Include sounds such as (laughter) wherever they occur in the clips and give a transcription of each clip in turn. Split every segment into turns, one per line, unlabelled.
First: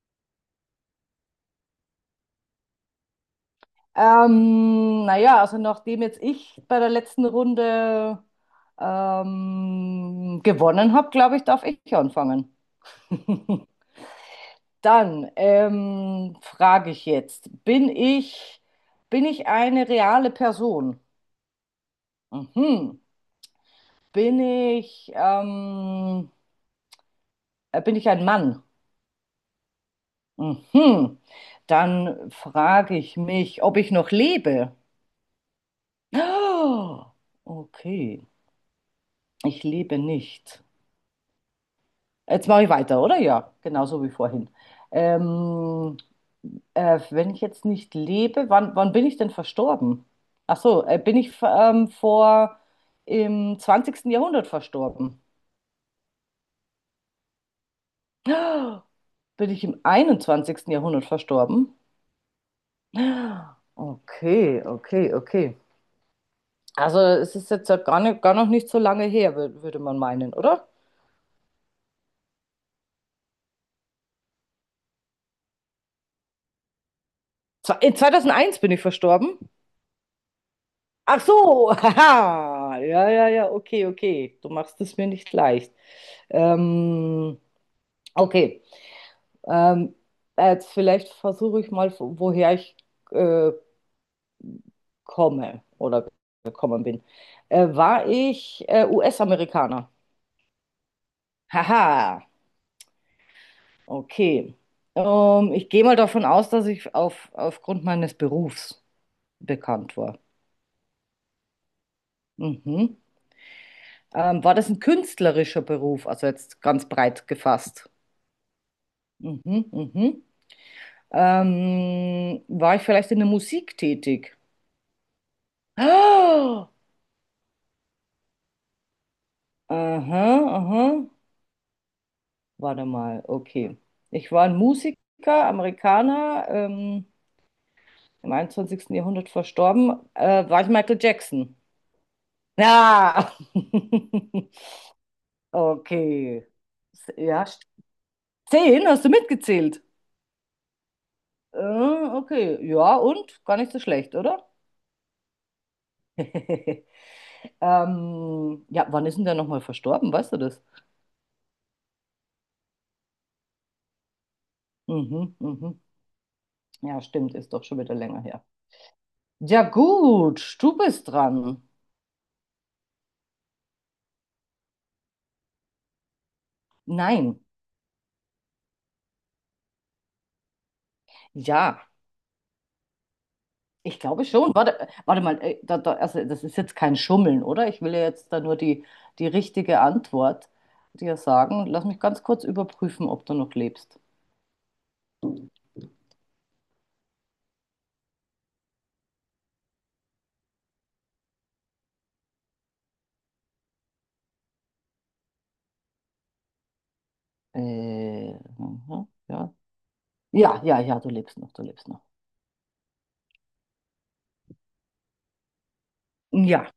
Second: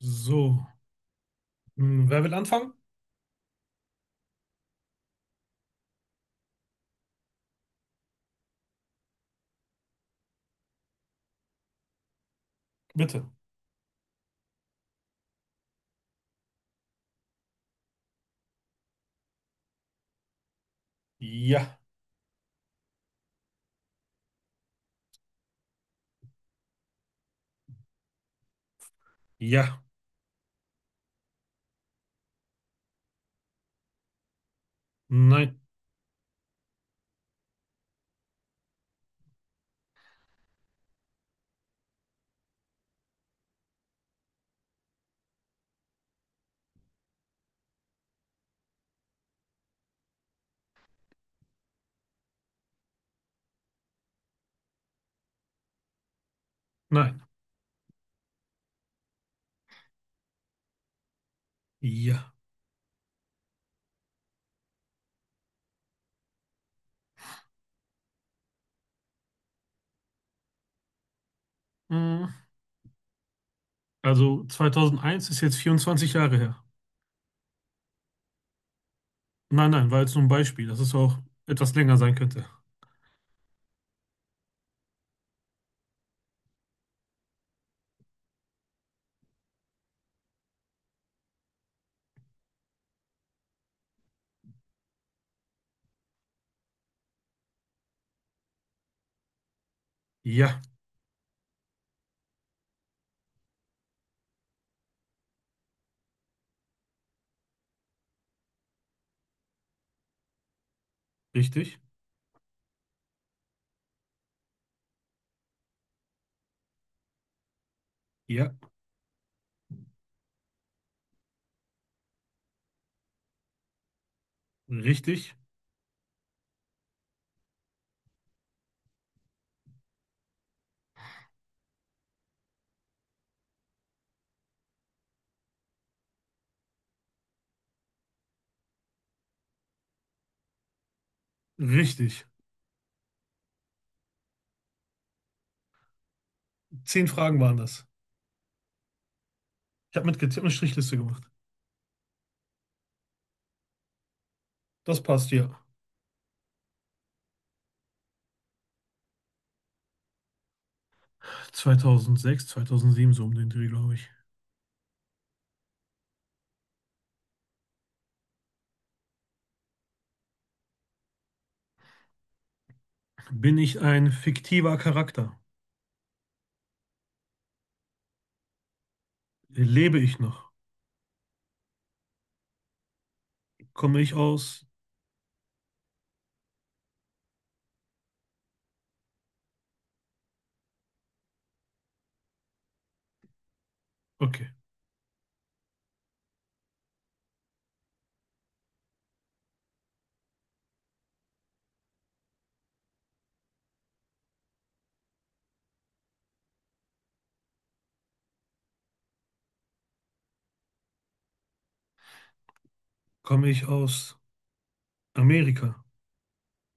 So, hm, wer will anfangen?
Naja, also nachdem jetzt ich bei der letzten Runde gewonnen habe, glaube ich, darf ich anfangen.
Bitte.
(laughs) Dann frage ich jetzt, bin ich eine reale Person?
Ja,
Mhm. Bin ich, ähm, Bin ich ein Mann?
ja,
Mhm. Dann frage ich mich, ob ich noch lebe.
nein,
(gasps) Oh, okay, ich lebe nicht. Jetzt mache ich weiter, oder? Ja, genauso wie vorhin. Ähm, Wenn ich jetzt nicht lebe, wann bin ich denn verstorben? Ach so, bin ich vor im 20. Jahrhundert verstorben?
nein,
Bin ich im 21. Jahrhundert verstorben?
ja.
Okay, okay, okay. Also es ist jetzt ja gar noch nicht so lange her, würde man meinen, oder?
Hm, also 2001 ist jetzt 24 Jahre her.
In 2001 bin ich verstorben.
Nein, nein, war jetzt nur ein Beispiel, dass es auch
Ach so,
etwas
(laughs)
länger sein könnte.
haha. Ja, ja, ja, okay, okay. Du machst es mir nicht leicht. Ähm, okay. Ähm, Jetzt vielleicht versuche ich mal, woher ich äh, komme oder gekommen bin. War ich US-Amerikaner?
Ja,
Haha, okay. Ich gehe mal davon aus, dass ich aufgrund meines Berufs bekannt war.
richtig,
Mhm. War das ein künstlerischer Beruf, also jetzt ganz breit gefasst?
ja,
Mhm, mhm. War ich vielleicht in der Musik tätig?
richtig,
(gasps) Ah, aha, aha. Warte mal, okay. Ich war ein Musiker, Amerikaner, im 21. Jahrhundert verstorben. War ich Michael Jackson?
richtig.
Ja. (laughs) Okay.
Zehn Fragen
Ja,
waren das.
10, hast du mitgezählt?
Ich habe mit getippt eine Strichliste gemacht.
Okay, ja, und? Gar nicht so schlecht, oder?
Das passt, ja.
(laughs) Ja, wann ist denn der nochmal verstorben? Weißt du das?
2006, 2007, so um den Dreh, glaube ich.
Mhm, mhm. Ja, stimmt, ist doch schon wieder länger her. Ja, gut, du bist dran.
Bin ich ein fiktiver Charakter?
Nein,
Lebe ich noch?
ja,
Komme
ich
ich
glaube schon.
aus,
Warte mal, da, also das ist jetzt kein Schummeln, oder? Ich will ja jetzt da nur die richtige Antwort dir sagen. Lass mich ganz kurz überprüfen, ob du noch lebst.
okay,
Äh, aha, ja. Ja, ja, ja, du lebst noch, du lebst noch.
komme ich aus Amerika?
Ja,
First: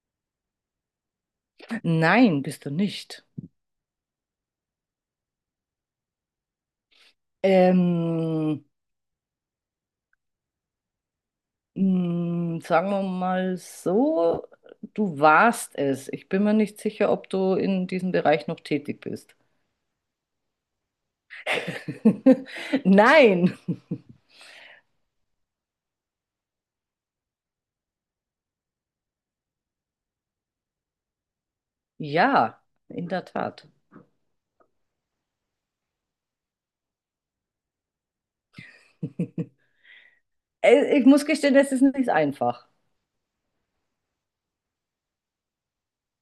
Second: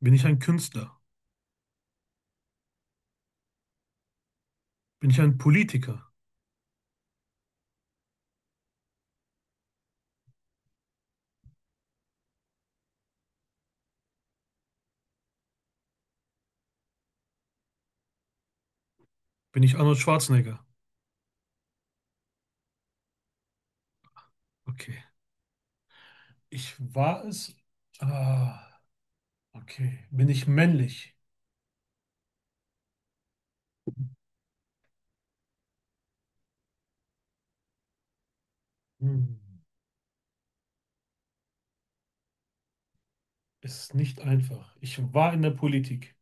Bin ich ein Künstler?
nein, bist du nicht.
Bin ich ein Politiker?
Ähm. Sagen wir mal so, du warst es. Ich bin mir nicht sicher, ob du in diesem Bereich noch tätig bist.
Bin ich Arnold Schwarzenegger?
(laughs) Nein.
Okay. Ich war es. Ah, okay. Bin ich männlich?
Ja, in der Tat.
Hm.
(laughs) Ich muss gestehen, das ist nicht einfach.
Ist nicht einfach. Ich war in der Politik.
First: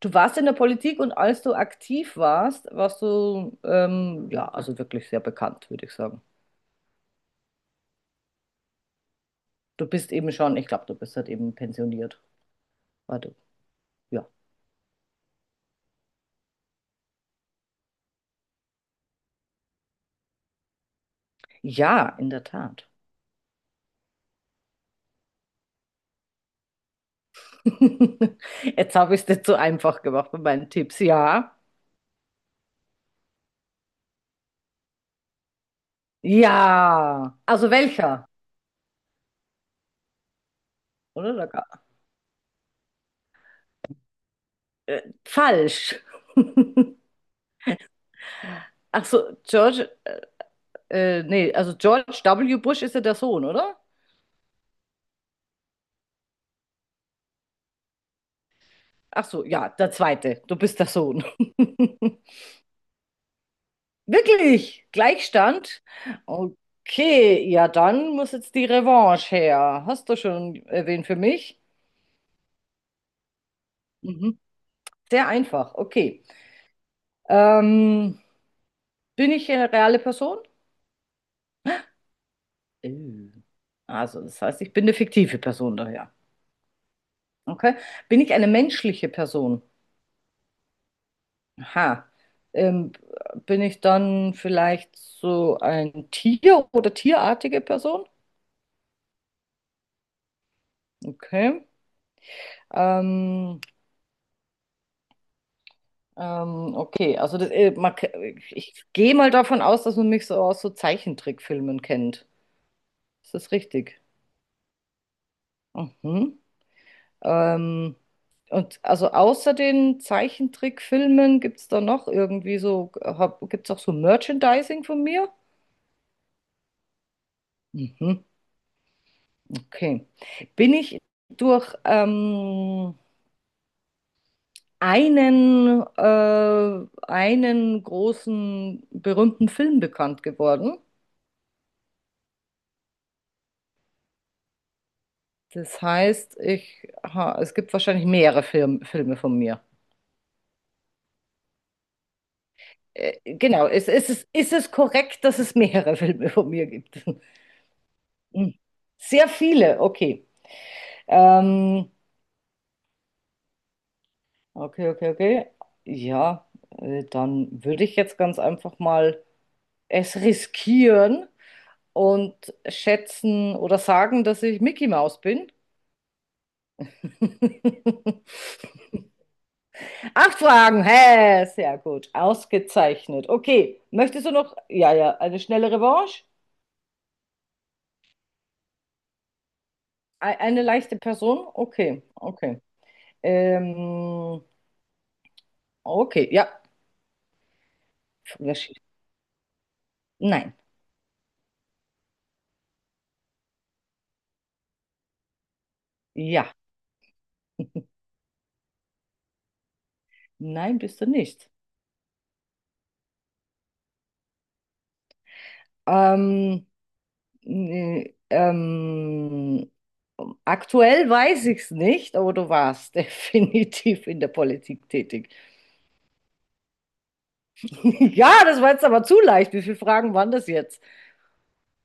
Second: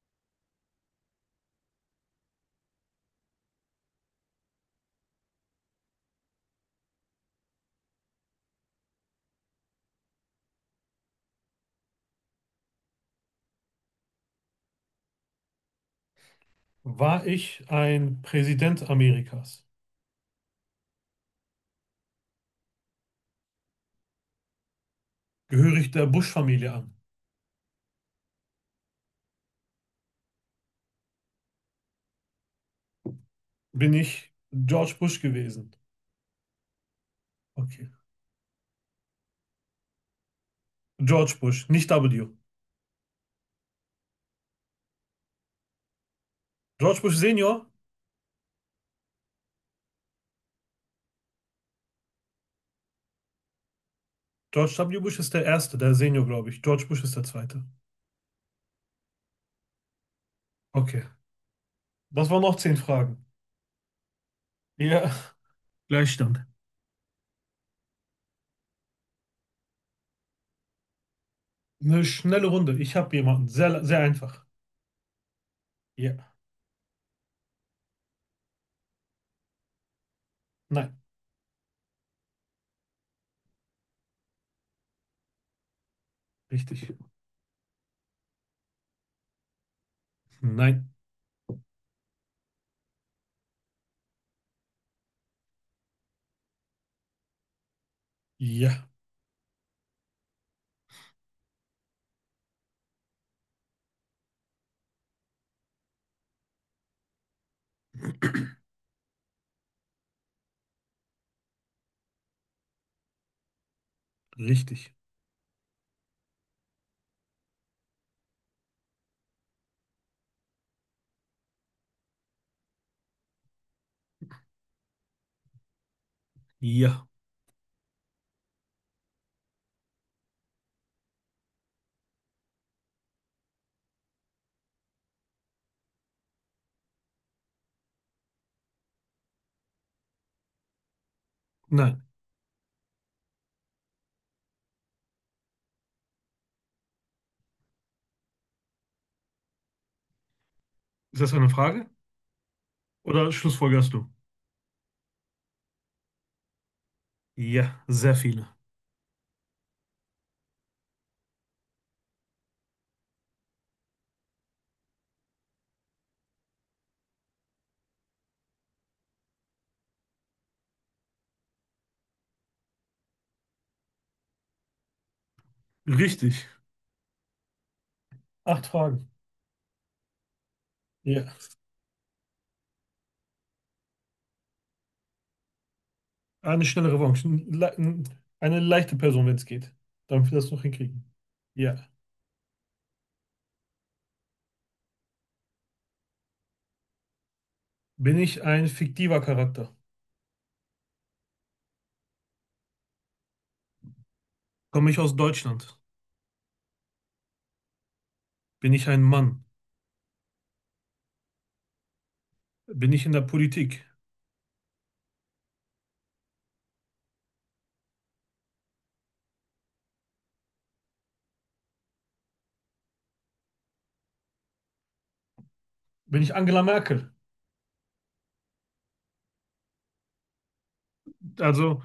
Du warst in der Politik und als du aktiv warst, warst du, ja, also wirklich sehr bekannt, würde ich sagen. Du bist eben schon, ich glaube, du bist halt eben pensioniert. Warte, ja.
War ich ein Präsident Amerikas?
Ja, in der Tat.
Gehöre ich der Bush-Familie an?
(laughs) Jetzt habe ich es dir zu einfach gemacht mit meinen Tipps. Ja.
Bin ich George Bush gewesen?
Ja. Also
Okay.
welcher? Oder?
George Bush, nicht W.
Falsch.
George
(laughs)
Bush Senior?
Ach so, nee, also George W. Bush ist ja der Sohn, oder?
George W. Bush ist der Erste, der Senior, glaube ich. George Bush ist der Zweite.
Ach so, ja, der zweite. Du bist der
Okay.
Sohn. (laughs)
Das waren noch 10 Fragen.
Wirklich?
Ja.
Gleichstand?
Gleichstand.
Okay, ja, dann muss jetzt die Revanche her. Hast du schon erwähnt für mich?
Eine schnelle Runde. Ich habe jemanden. Sehr, sehr
Mhm.
einfach.
Sehr einfach, okay.
Ja.
Ähm, Bin ich eine reale Person?
Nein.
Äh. Also, das heißt, ich bin eine fiktive Person daher.
Richtig.
Okay. Bin ich eine menschliche Person?
Nein.
Aha. Ähm, Bin ich dann vielleicht so ein Tier oder tierartige Person?
Ja.
Okay. Ähm, okay, also ich gehe mal davon aus, dass man mich so aus so Zeichentrickfilmen kennt. Ist das richtig?
Richtig.
Mhm. Ähm, und also außer den Zeichentrickfilmen gibt es auch so Merchandising von mir?
Ja.
Mhm, okay. Bin ich durch einen großen berühmten Film bekannt geworden?
Nein.
Das heißt, es gibt wahrscheinlich mehrere Filme von mir.
Ist das eine Frage? Oder
Genau,
schlussfolgerst du?
ist es korrekt, dass es mehrere Filme von mir gibt? (laughs)
Ja, sehr viele.
Hm. Sehr viele, okay. Ähm, okay, okay, okay. Ja, dann würde ich jetzt ganz einfach mal es riskieren und schätzen oder sagen, dass ich Mickey Mouse bin.
Richtig.
(laughs)
Acht Fragen.
Acht Fragen,
Ja.
hä, sehr gut, ausgezeichnet. Okay, möchtest du noch, ja, ja, eine schnelle Revanche?
Ah, eine schnelle Revanche. Eine leichte Person, wenn es geht. Damit wir das noch
Eine leichte
hinkriegen.
Person?
Ja.
Okay, okay. Ähm, okay, ja.
Bin ich
Wer
ein
schießt?
fiktiver Charakter?
Nein,
Komme ich aus Deutschland?
ja,
Bin ich ein Mann?
nein, bist du nicht.
Bin ich in der Politik?
Ähm, Nee, aktuell weiß ich es nicht, aber du warst (laughs) definitiv in der Politik tätig.
Bin ich Angela Merkel?
(laughs) Ja, das war jetzt aber zu leicht. Wie viele Fragen waren das jetzt?
Also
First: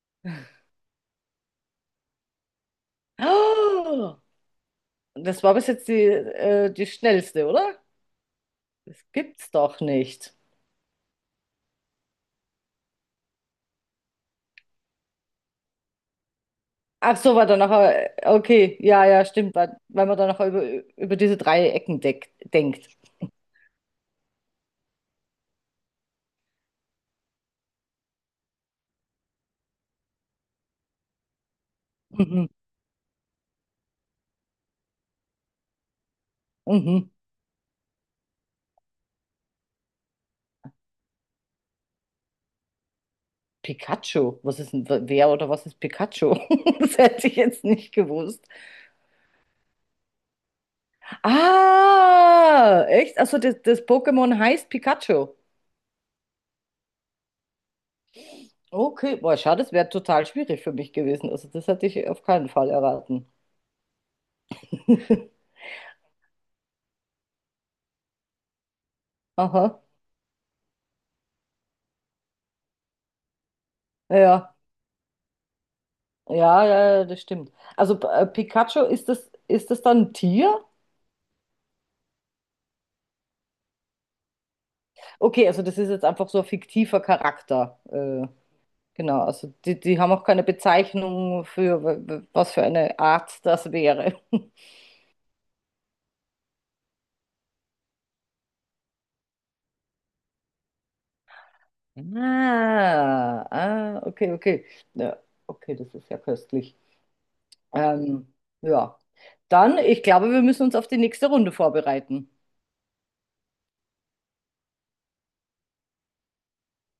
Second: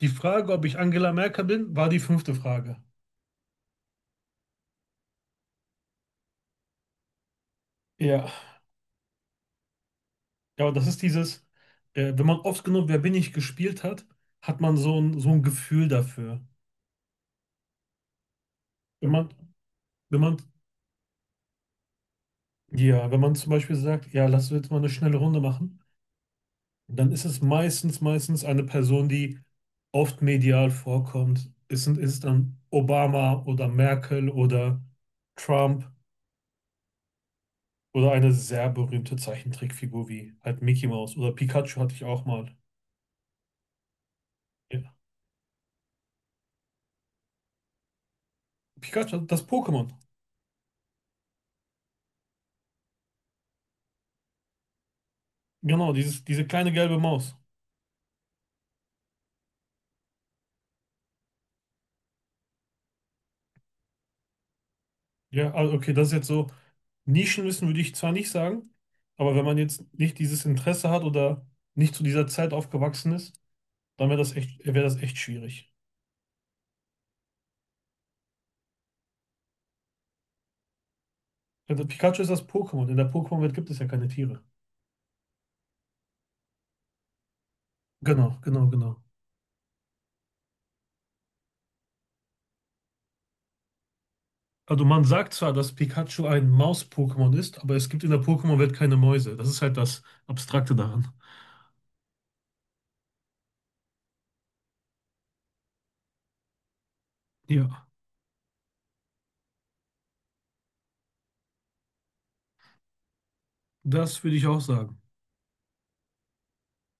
die Frage, ob ich Angela Merkel bin, war die fünfte Frage.
Oh, das war bis jetzt die schnellste, oder?
Ja.
Das gibt's doch nicht.
Ja, und das ist dieses, wenn man oft genug Wer bin ich gespielt hat, hat man so ein Gefühl dafür.
Ach so, okay, ja,
Wenn
ja,
man,
stimmt, weil man
wenn
da
man,
noch über diese drei Ecken denkt.
ja, wenn man zum Beispiel sagt, ja, lass uns jetzt mal eine schnelle Runde machen. Dann ist es meistens eine Person, die oft medial vorkommt. Ist
Mhm,
dann Obama oder Merkel oder Trump
mhm.
oder eine sehr berühmte Zeichentrickfigur wie halt Mickey Mouse oder Pikachu hatte ich auch mal.
Pikachu,
Ja.
wer oder was ist Pikachu? (laughs) Das hätte ich jetzt nicht gewusst.
Pikachu, das Pokémon.
Ah, echt? Also das Pokémon heißt Pikachu.
Genau, dieses, diese kleine gelbe Maus.
Okay, boah, schade, das wäre total schwierig für mich gewesen. Also das hätte ich auf keinen Fall erraten. (laughs)
Ja, also okay, das ist jetzt so. Nischenwissen würde ich zwar nicht sagen, aber wenn man
Aha,
jetzt nicht dieses Interesse hat oder nicht zu dieser Zeit aufgewachsen ist, dann
ja,
wäre das echt schwierig.
ja, ja, ja, das stimmt. Also Pikachu, ist das dann ein Tier?
Ja, das Pikachu ist das Pokémon. In der Pokémon-Welt gibt es ja keine Tiere.
Okay, also das ist jetzt einfach so ein fiktiver Charakter.
Genau, genau, genau.
Genau, also die haben auch keine Bezeichnung für was für eine Art das wäre. (laughs)
Also man sagt zwar, dass Pikachu ein Maus-Pokémon ist, aber es gibt in der Pokémon-Welt keine Mäuse. Das ist halt das Abstrakte daran.
Ah, ah, okay, okay. Ja, okay, das ist ja köstlich.
Ja,
Ähm, ja, dann, ich glaube, wir müssen uns auf die nächste Runde vorbereiten.
das würde ich auch sagen.